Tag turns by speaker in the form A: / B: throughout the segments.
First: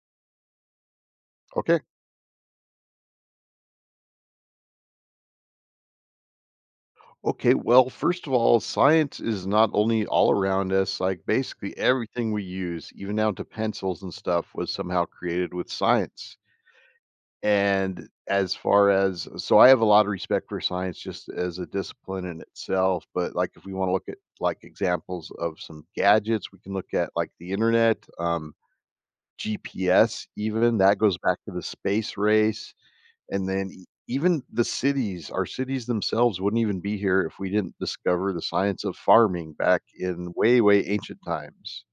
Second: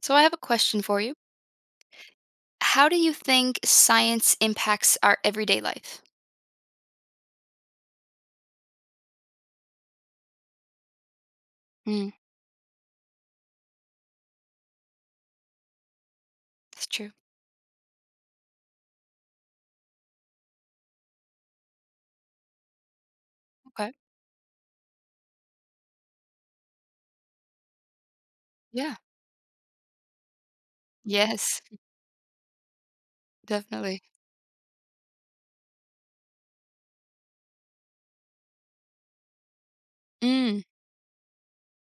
A: So I have a question for you.
B: Okay.
A: How do you think science impacts our everyday life?
B: Okay. Well, first of all, science is not only all around us. Like basically
A: Mm,
B: everything we use, even down to pencils and stuff, was somehow created with science.
A: that's true.
B: And as far as so, I have a lot of respect for science just as a discipline in itself. But like, if we want
A: Okay.
B: to look at like examples of some gadgets, we can look at like the internet,
A: Yeah.
B: GPS, even that goes back to
A: Yes,
B: the space race, and then
A: definitely.
B: even the cities our cities themselves wouldn't even be here if we didn't discover the science of farming back in way,
A: Mm,
B: way ancient times.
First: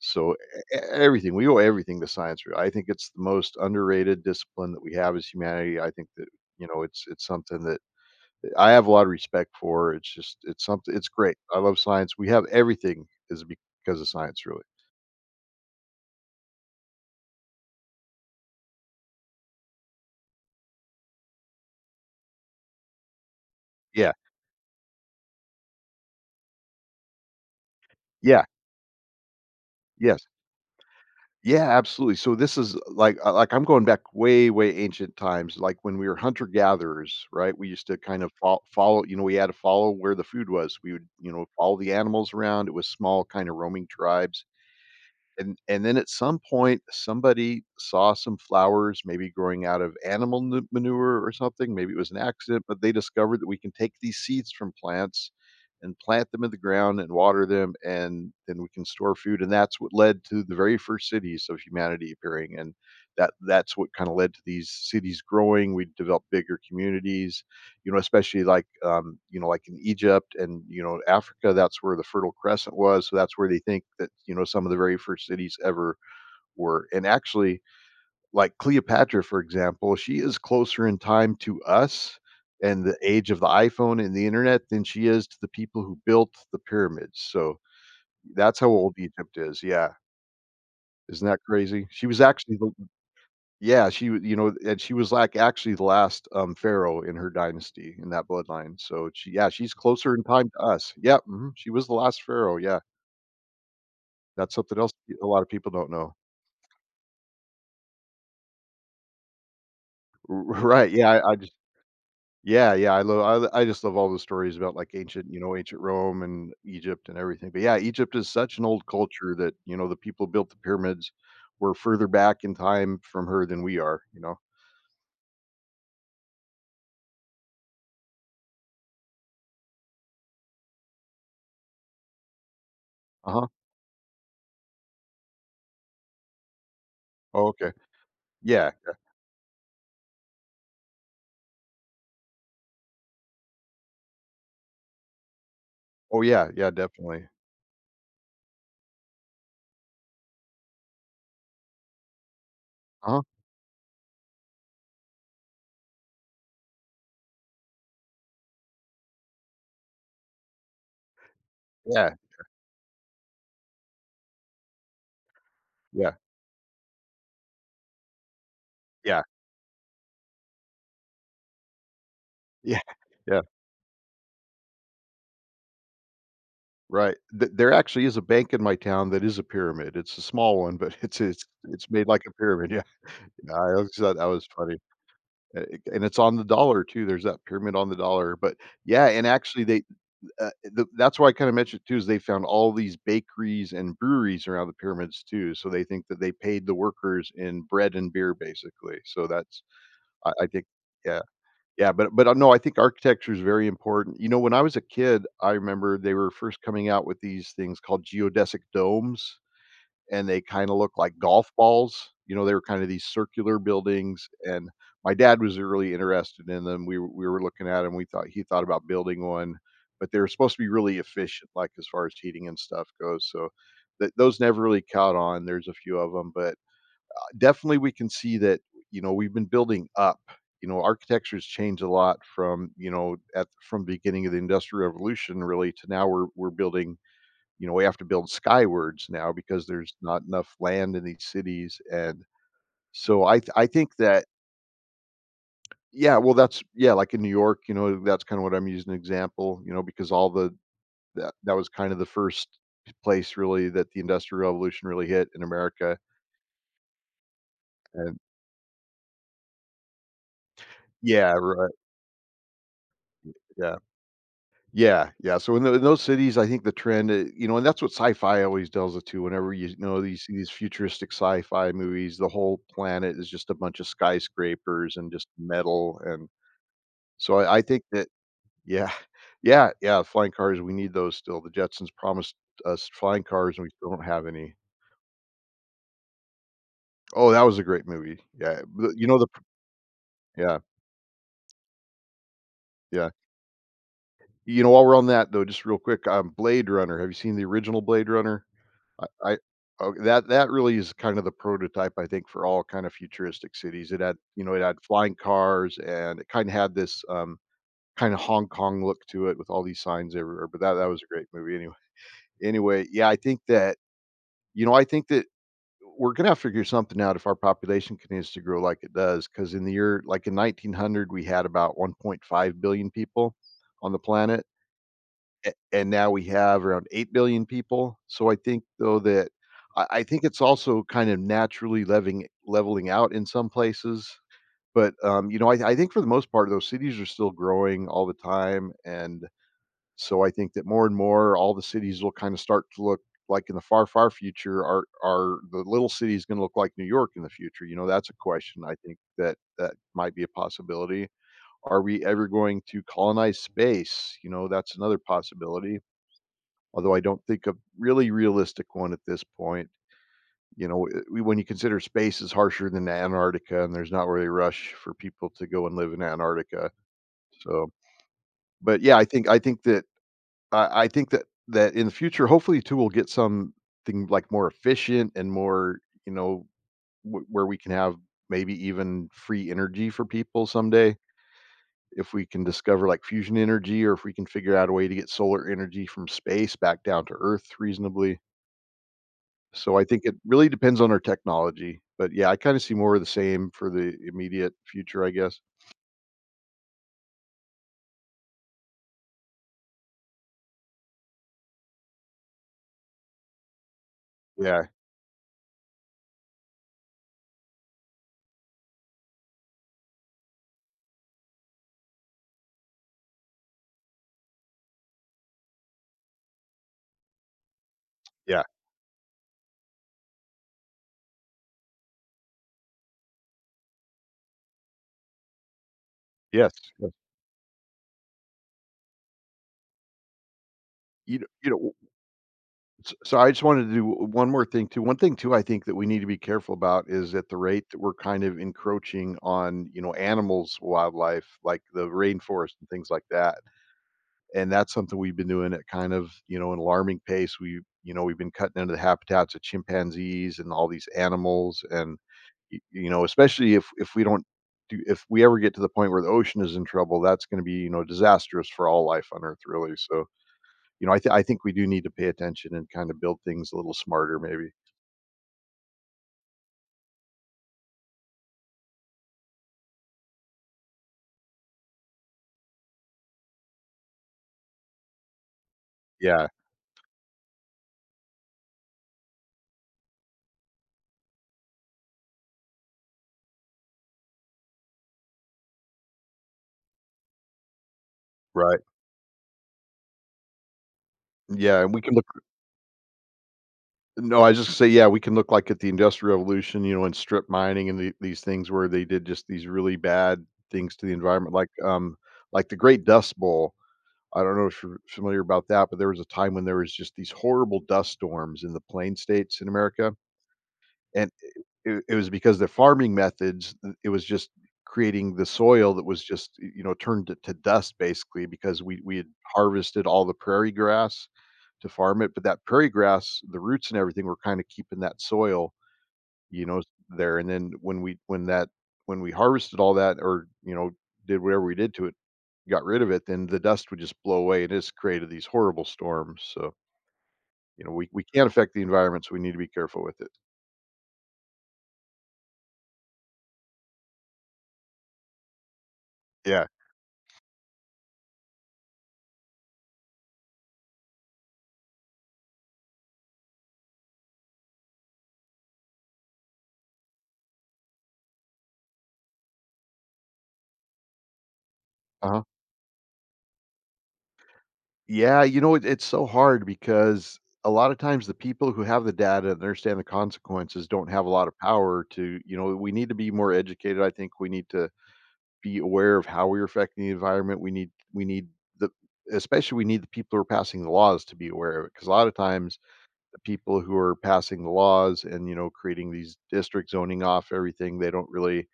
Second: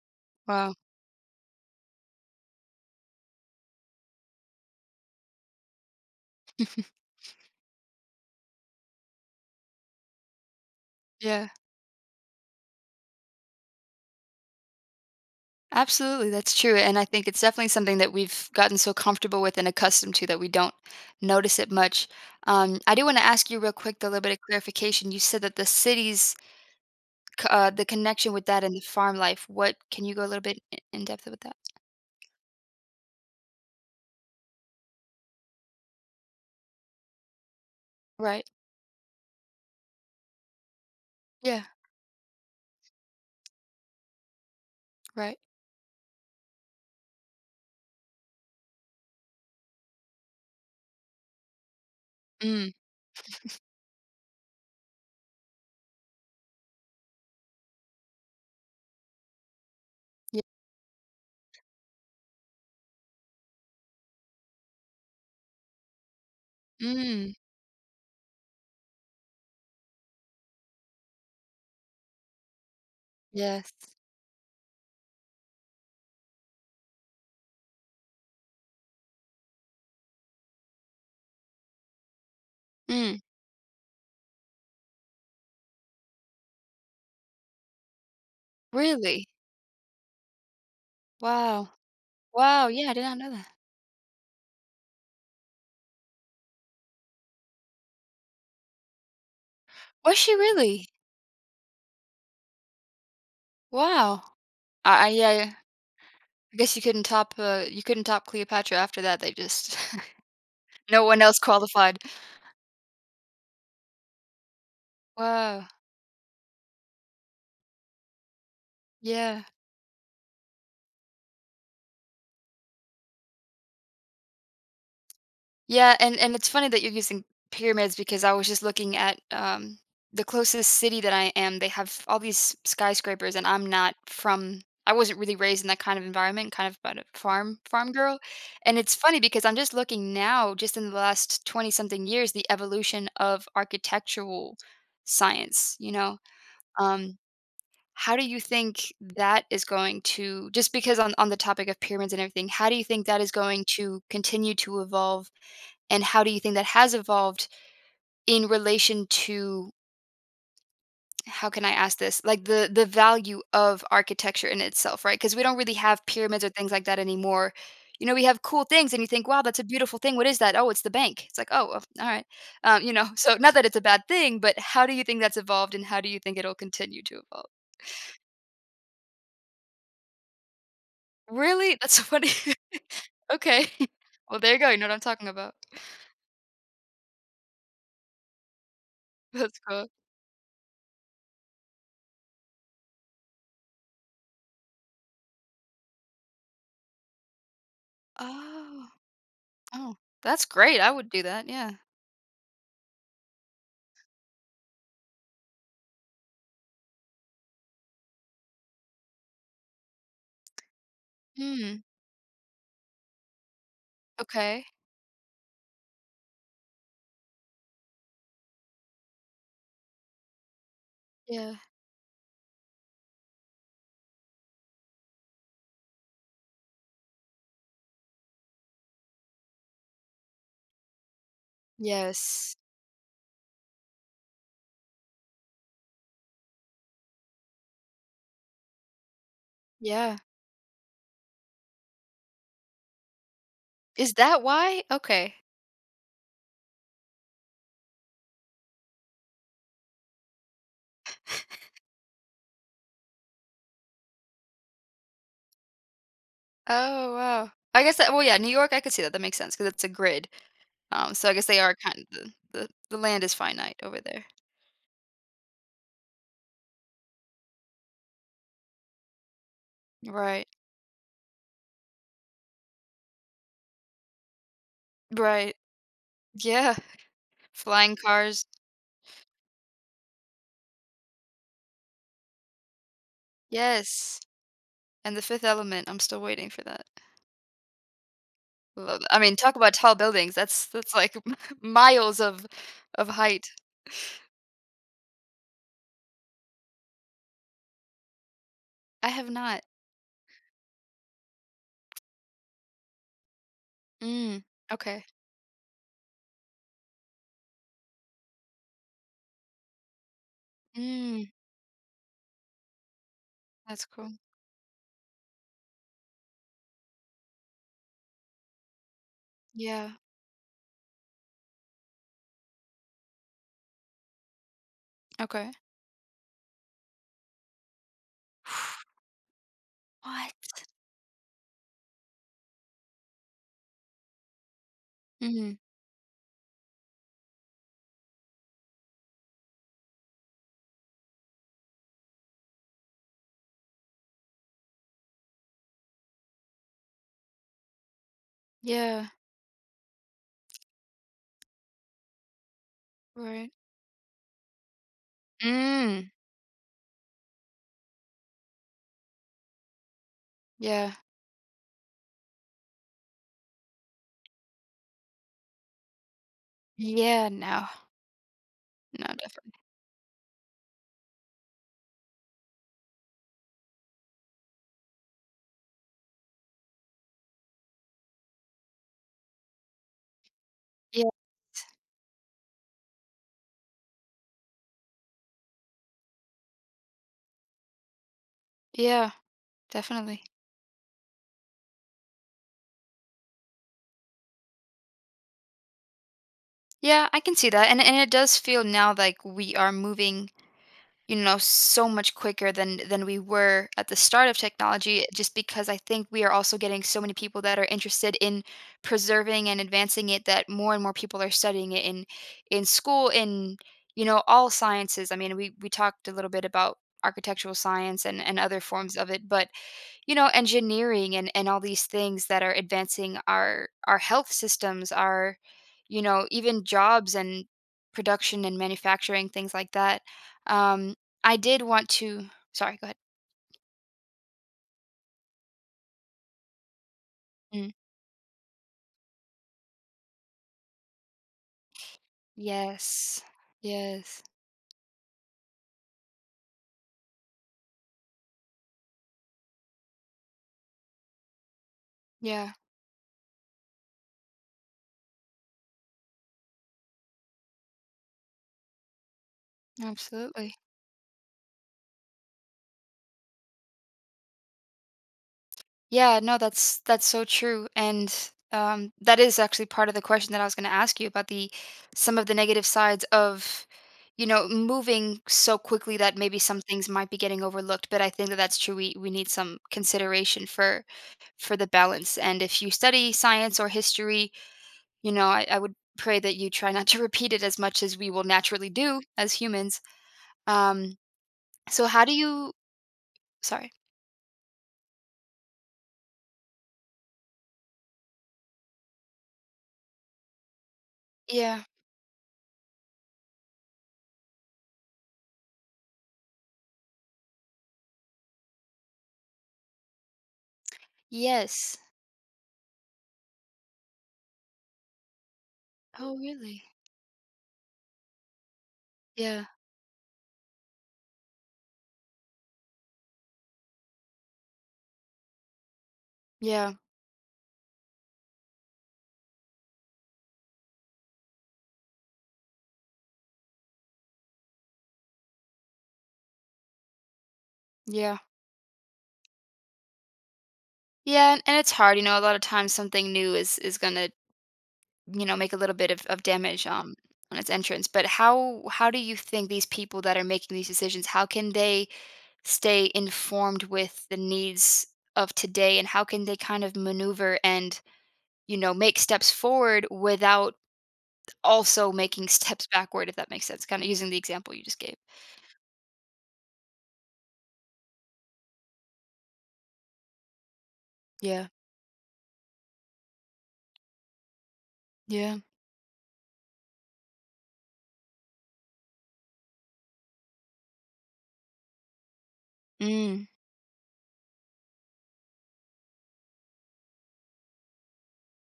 B: So
A: wow.
B: everything, we owe everything to science really. I think it's the most underrated discipline that we have as humanity. I think that you know it's it's something that I have a lot of respect for. It's just, it's something, it's great.
A: Yeah,
B: I love science. We have everything is because of science really.
A: absolutely. That's true. And I think it's definitely something that we've gotten so comfortable with and accustomed to that we don't notice it much. I do want to ask you real quick, though, a
B: Yeah,
A: little bit of clarification. You said that the cities, the connection
B: yeah,
A: with that and the farm life. What can you go
B: yes.
A: a little bit in depth with that?
B: Yeah, absolutely. So this is like I'm going back way, way ancient times. Like when we were hunter gatherers, right? We used to kind of
A: Right.
B: follow. You know, we had to follow where the food was. We would, you know,
A: Yeah.
B: follow the animals around. It was small, kind of roaming tribes.
A: Right.
B: And then at some point, somebody saw some flowers maybe growing out of animal nu manure or something, maybe it was an accident,
A: Mm.
B: but they discovered that we can take these seeds from plants and plant them in the ground and water them, and then we can store food, and that's what led
A: Yeah.
B: to the very first cities of humanity appearing, and that's what kinda led to these cities growing. We developed bigger
A: Mm.
B: communities, you know, especially like, you know, like in Egypt and, you know, Africa, that's where the Fertile Crescent was. So that's where they
A: Yes.
B: think that, you know, some of the very first cities ever were. And actually, like Cleopatra, for example, she is closer in time to us and the
A: Mm,
B: age of the iPhone and the internet than she is to the people who built the pyramids. So that's how old
A: really?
B: Egypt is. Yeah. Isn't that
A: Wow.
B: crazy? She was actually
A: Wow,
B: the
A: yeah, I did not know that.
B: yeah, she w you know, and she was, like, actually the last, pharaoh in her dynasty, in that bloodline, so she yeah, she's closer
A: Was
B: in
A: she
B: time to
A: really?
B: us. Yep, mhm, she was the last pharaoh, yeah.
A: Wow.
B: That's something else
A: I
B: a
A: yeah,
B: lot of
A: yeah.
B: people don't know.
A: I guess you couldn't top Cleopatra after that, they just
B: R right,
A: no
B: yeah,
A: one
B: I
A: else
B: just
A: qualified.
B: yeah, yeah, I love I just love all the stories about, like, ancient, you know,
A: Wow,
B: ancient Rome and Egypt and everything, but yeah, Egypt is such an old culture
A: yeah.
B: that, you know, the people who built the pyramids were further back in time from her than we are, you know?
A: Yeah, and it's funny that you're using pyramids because I was just looking at the closest city that I am. They have all these skyscrapers, and
B: Uh-huh.
A: I'm not from. I wasn't really raised in that kind of environment, kind of but a
B: Oh,
A: farm
B: okay.
A: farm girl.
B: Yeah,
A: And
B: yeah.
A: it's funny because I'm just looking now, just in the last twenty something years, the evolution of architectural science. You know,
B: Oh, yeah, yeah,
A: um,
B: definitely.
A: how do you think that is going to? Just because on the topic of pyramids and everything, how do you think that
B: Uh-huh.
A: is going to continue to evolve? And how do you think that has evolved in relation to how can I ask
B: Yeah,
A: this? Like the value of architecture in itself, right? Because we don't really have
B: yeah.
A: pyramids or things like that anymore. You know, we have cool things, and you
B: Yeah.
A: think, "Wow, that's a beautiful thing. What is that? Oh, it's the bank." It's like, "Oh, well, all right."
B: Yeah.
A: You know, so
B: Yeah.
A: not that it's a bad thing, but how do you think that's evolved, and how do you think it'll continue
B: Right.
A: to evolve?
B: Th There actually is a bank in my town that is a pyramid. It's a small one, but it's it's
A: Really,
B: it's
A: that's so
B: made like
A: funny.
B: a pyramid. Yeah.
A: Okay,
B: I always thought that
A: well,
B: was
A: there you go. You
B: funny.
A: know what I'm talking about.
B: It and it's on the dollar too. There's that pyramid on the dollar. But yeah, and
A: That's
B: actually they
A: cool.
B: the that's why I kinda mentioned too is they found all these bakeries and breweries around the pyramids too. So they think that they paid the workers in bread and beer
A: Oh,
B: basically. So that's
A: oh, that's
B: I think
A: great. I would do
B: yeah.
A: that. Yeah.
B: Yeah, but no, I think architecture is very important. You know, when I was a kid, I remember they were first coming out with these things called geodesic domes, and they kinda look like golf
A: Hmm.
B: balls. You know, they were kind of these circular buildings,
A: Okay.
B: and my dad was really interested in them. We were looking at them. We thought he thought about building one, but they were supposed to be really efficient,
A: Yeah.
B: like, as far as heating and stuff goes, so th those never really caught on. There's a few of them, but definitely we can see that, you know, we've been building up, you know, architecture's changed a lot
A: Yes.
B: from, you know, at from the beginning of the Industrial Revolution really to now. We're building, you know, we have to build skywards now because there's
A: Yeah.
B: not enough land in these cities. And so I think
A: Is
B: that
A: that why? Okay.
B: yeah, well that's yeah, like in New York, you know, that's kind of what I'm using an example, you know, because all the that was kind of the first place really that the Industrial Revolution really hit in America.
A: Oh, wow. I guess that
B: And
A: well, yeah, New York, I could see that, that makes sense because it's a grid, so
B: yeah,
A: I guess they
B: right,
A: are kind of the the land is finite
B: yeah.
A: over there.
B: Yeah, yeah, so in tho in those cities, I think the trend, you know, and that's what sci-fi always tells it to. Whenever, you know,
A: Right.
B: these futuristic sci-fi movies, the whole planet is just a bunch of skyscrapers and just
A: Right.
B: metal, and
A: Yeah.
B: so I think
A: Flying
B: that
A: cars.
B: yeah, yeah, yeah, flying cars, we need those still. The Jetsons promised us flying cars, and we still don't
A: Yes.
B: have any.
A: And The Fifth Element, I'm still waiting for that.
B: Oh, that was a great movie. Yeah, but
A: Love
B: you
A: that. I
B: know the
A: mean,
B: pr
A: talk about tall buildings,
B: yeah,
A: that's like miles of
B: yeah.
A: height.
B: You know, while we're on that though, just real quick, Blade Runner, have you seen the original Blade Runner?
A: I have
B: I
A: not.
B: oh, that really is kind of the prototype, I think, for all kind of futuristic cities. It had,
A: Mm.
B: you know, it had
A: Okay.
B: flying cars and it kind of had this kind of Hong Kong look to it with all these signs everywhere. But that was a great
A: Mm,
B: movie anyway. Anyway, yeah, I think that,
A: that's cool.
B: you know, I think that we're gonna have to figure something out if our population continues to grow like it does. Because in the
A: Yeah.
B: year, like in 1900, we had about 1.5 billion people on the planet,
A: Okay.
B: and now we have around 8 billion people. So I think though that I think
A: What?
B: it's also kind of naturally leveling out in some places. But you know,
A: Mhm.
B: I think for the most part, those cities are still growing all the time, and so I think that more and more, all the cities will kind of start to look like in the far, far future. Are the little cities going to look like New York in the future? You know, that's a question I think
A: Yeah,
B: that that might be a possibility. Are we ever going to colonize
A: right.
B: space? You know, that's another possibility,
A: Mm,
B: although I don't think a really realistic one at this point. You know,
A: yeah.
B: when you consider space is harsher than Antarctica, and there's not really a rush for people to go and live in Antarctica.
A: Yeah, no.
B: So, but yeah, I
A: No,
B: think I
A: definitely.
B: think that I think that that in the future, hopefully, too, we'll get something like more efficient and more, you know, where we can have maybe even free energy for people someday.
A: Yeah.
B: If we can discover like fusion energy, or if we can figure out a way to get solar energy from space back down to Earth reasonably,
A: Yeah,
B: so I think it
A: definitely.
B: really depends on our technology, but yeah, I kinda see more of the same for the immediate future, I guess.
A: Yeah, I can see that. And it does feel now like we are moving, you know, so much quicker than we were at the start of
B: Yeah,
A: technology, just because I think we are also getting so many people that are interested in preserving and advancing it that more and more people are studying it in school, in, you know, all sciences. I mean, we talked a little bit about architectural science and
B: yeah.
A: other forms of it, but you know, engineering and all these things that are advancing our health systems, our you know,
B: Yes,
A: even
B: yes.
A: jobs and production and manufacturing things like that. um
B: You know,
A: I
B: you
A: did
B: know,
A: want to sorry go
B: s
A: ahead.
B: so I just wanted to do one more thing too. One thing too I think that we need to be careful about is at the rate
A: Mm,
B: that we're kind of encroaching on, you know, animals, wildlife, like the rainforest and things like
A: yes,
B: that.
A: yes,
B: And that's something we've been doing at kind of, you know, an alarming pace. We You know, we've been cutting into the habitats of chimpanzees and all these animals, and
A: yeah,
B: you know, especially if we don't do, if we ever get to the point where the ocean is in trouble, that's going to be, you know, disastrous for all life on Earth really. So
A: absolutely.
B: you know, I think we do need to pay attention and kind of build things a little smarter maybe.
A: Yeah, no, that's so true. And that is actually part of the question that I was going to ask you about the some of the negative sides of, you know, moving so quickly that
B: Yeah,
A: maybe some things might be getting overlooked. But I think that that's true. We need some consideration for the balance. And if you study science or history, you know, I would pray that you try not to repeat it as much as we will
B: right,
A: naturally do as humans. Um,
B: yeah, and we
A: so
B: can
A: how do you? Sorry.
B: no, I just say, yeah, we can look like at the Industrial Revolution, you know, and strip mining and these things where they did just these really bad things to the environment,
A: Yeah.
B: like the Great Dust Bowl. I don't know if you're familiar about that, but there was a time when there was just these horrible dust storms in the plain states in America, and
A: Yes.
B: it was because the farming methods. It was just creating the soil that was
A: Oh,
B: just, you
A: really?
B: know, turned to dust basically because we had
A: Yeah.
B: harvested all the prairie grass to farm it. But that prairie grass, the roots and everything were kinda keeping that soil, you know,
A: Yeah.
B: there. And then when we when that when we harvested all that or, you know, did whatever we did to it, got rid of it, then the dust would just blow away and it's created these horrible storms. So, you know, we
A: Yeah.
B: can not affect the environment, so we need to be careful with it.
A: Yeah, and it's hard, you know, a lot of times something new is going to, you know, make a little bit of
B: Yeah.
A: damage on its entrance. But how do you think these people that are making these decisions, how can they stay informed with the needs of today and how can they kind of maneuver and, you know, make steps forward without also
B: Uh-huh.
A: making steps backward if that makes sense. Kind of using the example you just gave.
B: Yeah, you know, it's so hard because a lot of times the people who have the data and understand the consequences don't have a lot of
A: Yeah.
B: power to, you know, we need to be more educated, I think we need to
A: Yeah.
B: be aware of how we're affecting the environment. We need the especially we need the people who are passing the laws to be aware of it, because a lot of times
A: Mm.
B: people who are passing the laws and, you know, creating these districts, zoning off everything, they don't really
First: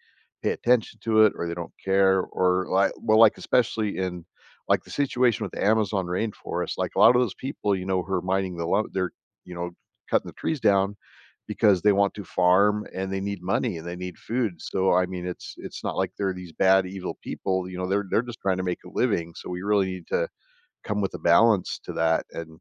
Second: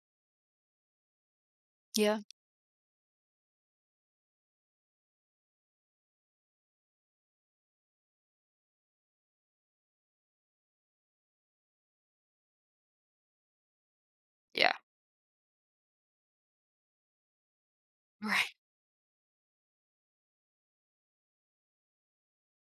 B: pay attention to it, or they don't
A: Yeah.
B: care. Or like, well, like especially in, like, the situation with the Amazon rainforest, like a lot of those people, you know, who are mining the lump, they're, you know, cutting the trees down because they want to farm and they need money and they need food.
A: Yeah.
B: So I mean, it's not like they're these bad evil people, you know, they're just
A: Right.
B: trying to make a living. So we really need to come with a balance to that. And,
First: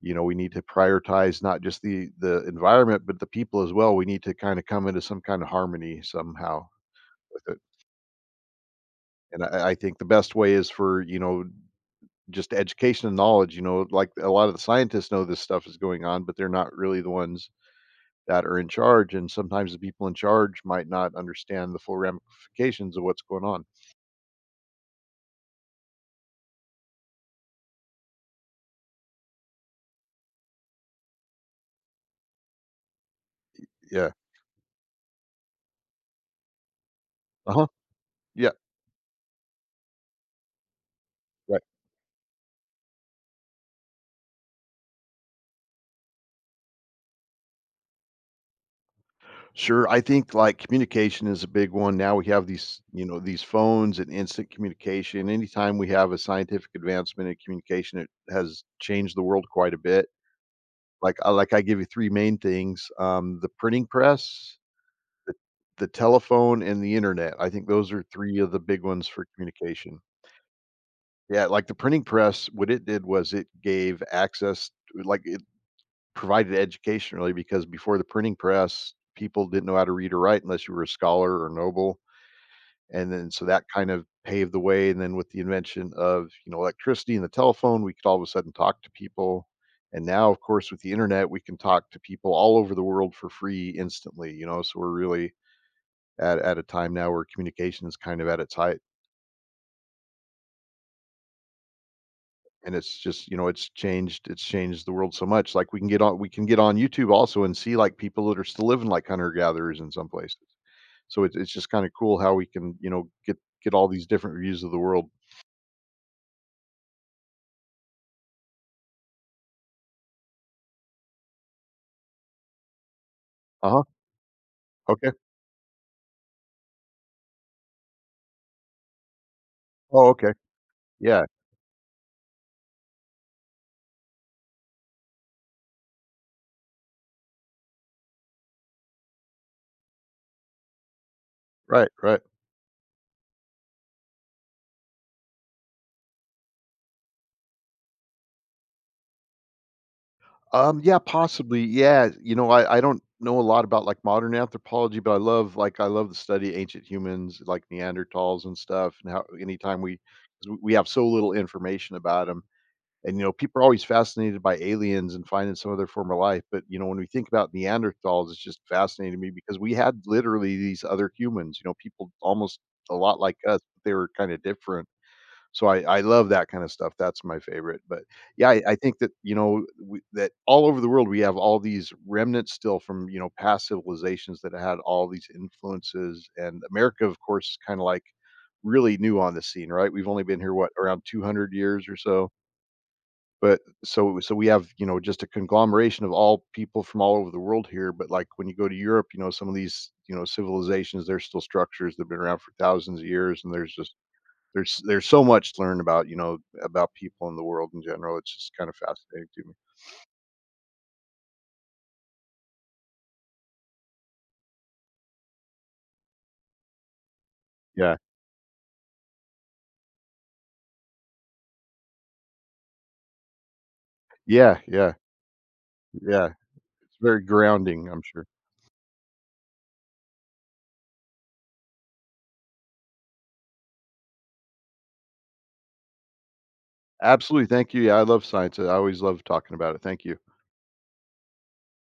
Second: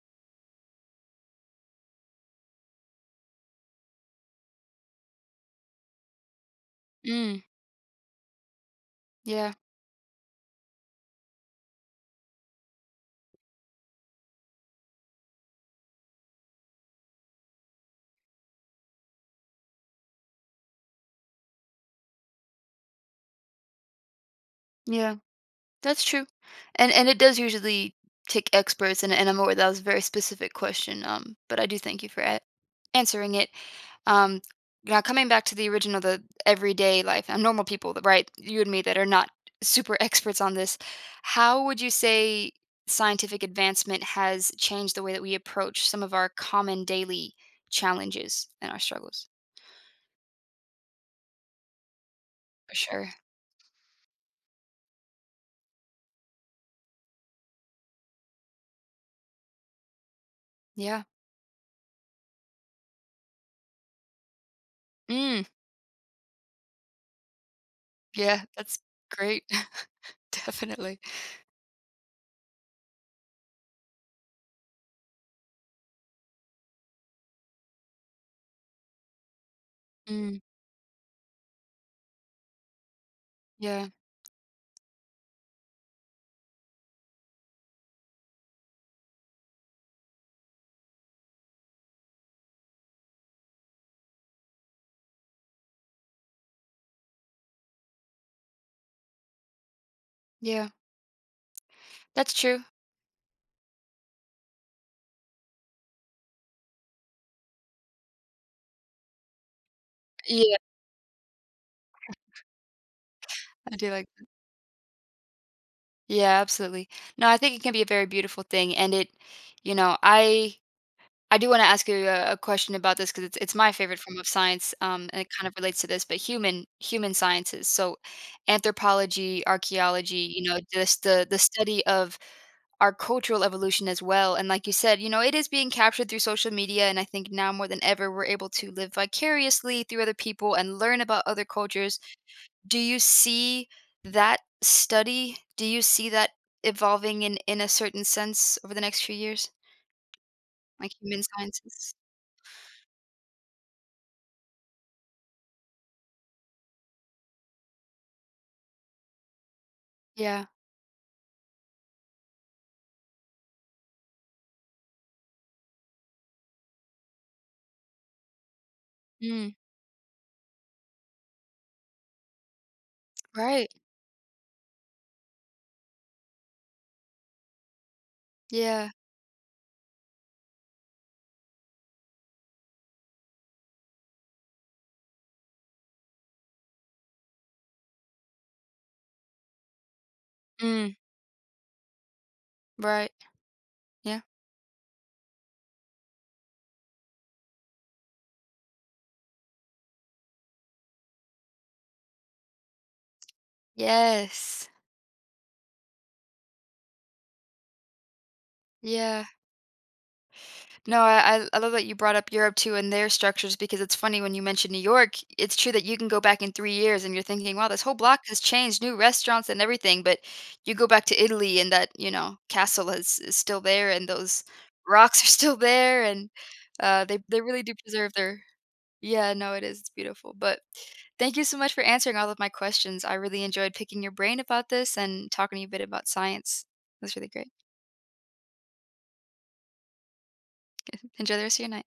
B: you know, we need to prioritize not just the environment, but the people as well. We need to kind of come into some kind of harmony somehow
A: Mm.
B: with it. And
A: Yeah.
B: I think the best way is for, you know, just education and knowledge. You know, like a lot of the scientists know this stuff is going on, but they're not really the ones that are in charge. And sometimes the people in charge might not understand the full ramifications of what's going on.
A: Yeah. That's true. And it does usually take experts and I'm aware that was a very specific question. But I do thank you for answering it.
B: Yeah.
A: Um, now coming back to the original, the everyday life and
B: Uh
A: normal
B: huh.
A: people, that- right?
B: Yeah.
A: You and me that are not super experts on this. How would you say scientific advancement has changed the way that we approach some of our common daily challenges and our struggles?
B: Sure. I think like communication is a big one. Now we have
A: For
B: these, you
A: sure.
B: know, these phones and instant communication. Anytime we have a scientific advancement in communication, it has changed the world quite a bit.
A: Yeah.
B: Like, I give you three main things: the printing press, the,
A: Mm,
B: the telephone, and the internet. I think those are three
A: yeah.
B: of the
A: That's
B: big ones for
A: great.
B: communication.
A: Definitely.
B: Yeah, like the printing press, what it did was it gave access like it provided education, really, because before the printing press, people didn't know how to read or
A: Mm,
B: write unless you were a scholar or noble. And then so that
A: yeah.
B: kind of paved the way. And then with the invention of, you know, electricity and the telephone, we could all of a sudden talk to people. And now, of course, with the internet, we can talk to people all over the world for free instantly, you know. So we're really at a time now where communication is kind of at its height.
A: Yeah. That's true.
B: And it's just, you know, it's changed the world so much. Like we can get on YouTube also and see like people that are still living like hunter gatherers in some places.
A: Yeah,
B: So it's just kind of cool how we can, you know, get
A: I
B: all
A: do
B: these
A: like
B: different views of the world.
A: yeah, absolutely. No, I think it can be a very beautiful thing, and it you know, I do wanna ask you a question about this because it's my
B: Uh-huh.
A: favorite form of science,
B: Okay.
A: and it kind of relates to this, but human sciences, so anthropology,
B: Oh,
A: archaeology,
B: okay.
A: you know, just
B: Yeah.
A: the study of our cultural evolution as well, and like you said, you know, it is being captured through social media, and I think now more than ever, we're able to live vicariously through other people and learn about other
B: Right,
A: cultures.
B: right.
A: Do you see that study, do you see that evolving in a certain sense over the next few years? Like
B: Yeah,
A: human
B: possibly.
A: sciences?
B: Yeah, you know, I don't know a lot about like modern anthropology, but I love to study ancient humans, like Neanderthals and stuff, and how anytime we,
A: Yeah.
B: 'cause we have so little information about them. And you know, people are always fascinated by aliens and finding some of their former life. But you know, when we think about Neanderthals, it's just fascinating to me
A: Mm,
B: because we had literally these other humans, you know, people almost a lot like us,
A: right.
B: but they were kind of different. So I love that kind of stuff, that's my favorite. But yeah, I
A: Yeah.
B: think that, you know, we that all over the world, we have all these remnants still from, you know, past civilizations that had all these influences. And America, of course, is kinda like really new on the scene, right? We've only been here, what,
A: Mm,
B: around 200 years or so?
A: right.
B: But so
A: Yeah.
B: so we have, you know, just a conglomeration of all people from all over the world here. But like, when you go to Europe, you know, some of these, you know, civilizations, there's still structures that have been around for thousands of years. And there's just
A: Yes.
B: there's so much to learn about, you know, about people in the world in general. It's just kind of
A: Yeah.
B: fascinating to me.
A: No, I I love that you brought up Europe too and their structures because it's funny when you mention New York, it's true that you can go back in 3 years and you're thinking, "Wow, this whole
B: Yeah.
A: block has changed, new restaurants and everything," but you go back to Italy and that, you know, castle is still there and those
B: Yeah, yeah,
A: rocks are still there
B: yeah.
A: and,
B: It's very
A: they really do
B: grounding, I'm
A: preserve
B: sure.
A: their yeah, no, it is, it's beautiful, but thank you so much for answering all of my questions. I really enjoyed picking your brain about this and talking to you a bit about science. It was really
B: Absolutely,
A: great.
B: thank you. Yeah, I love science. I always love talking about it. Thank you.
A: Enjoy the rest of your night.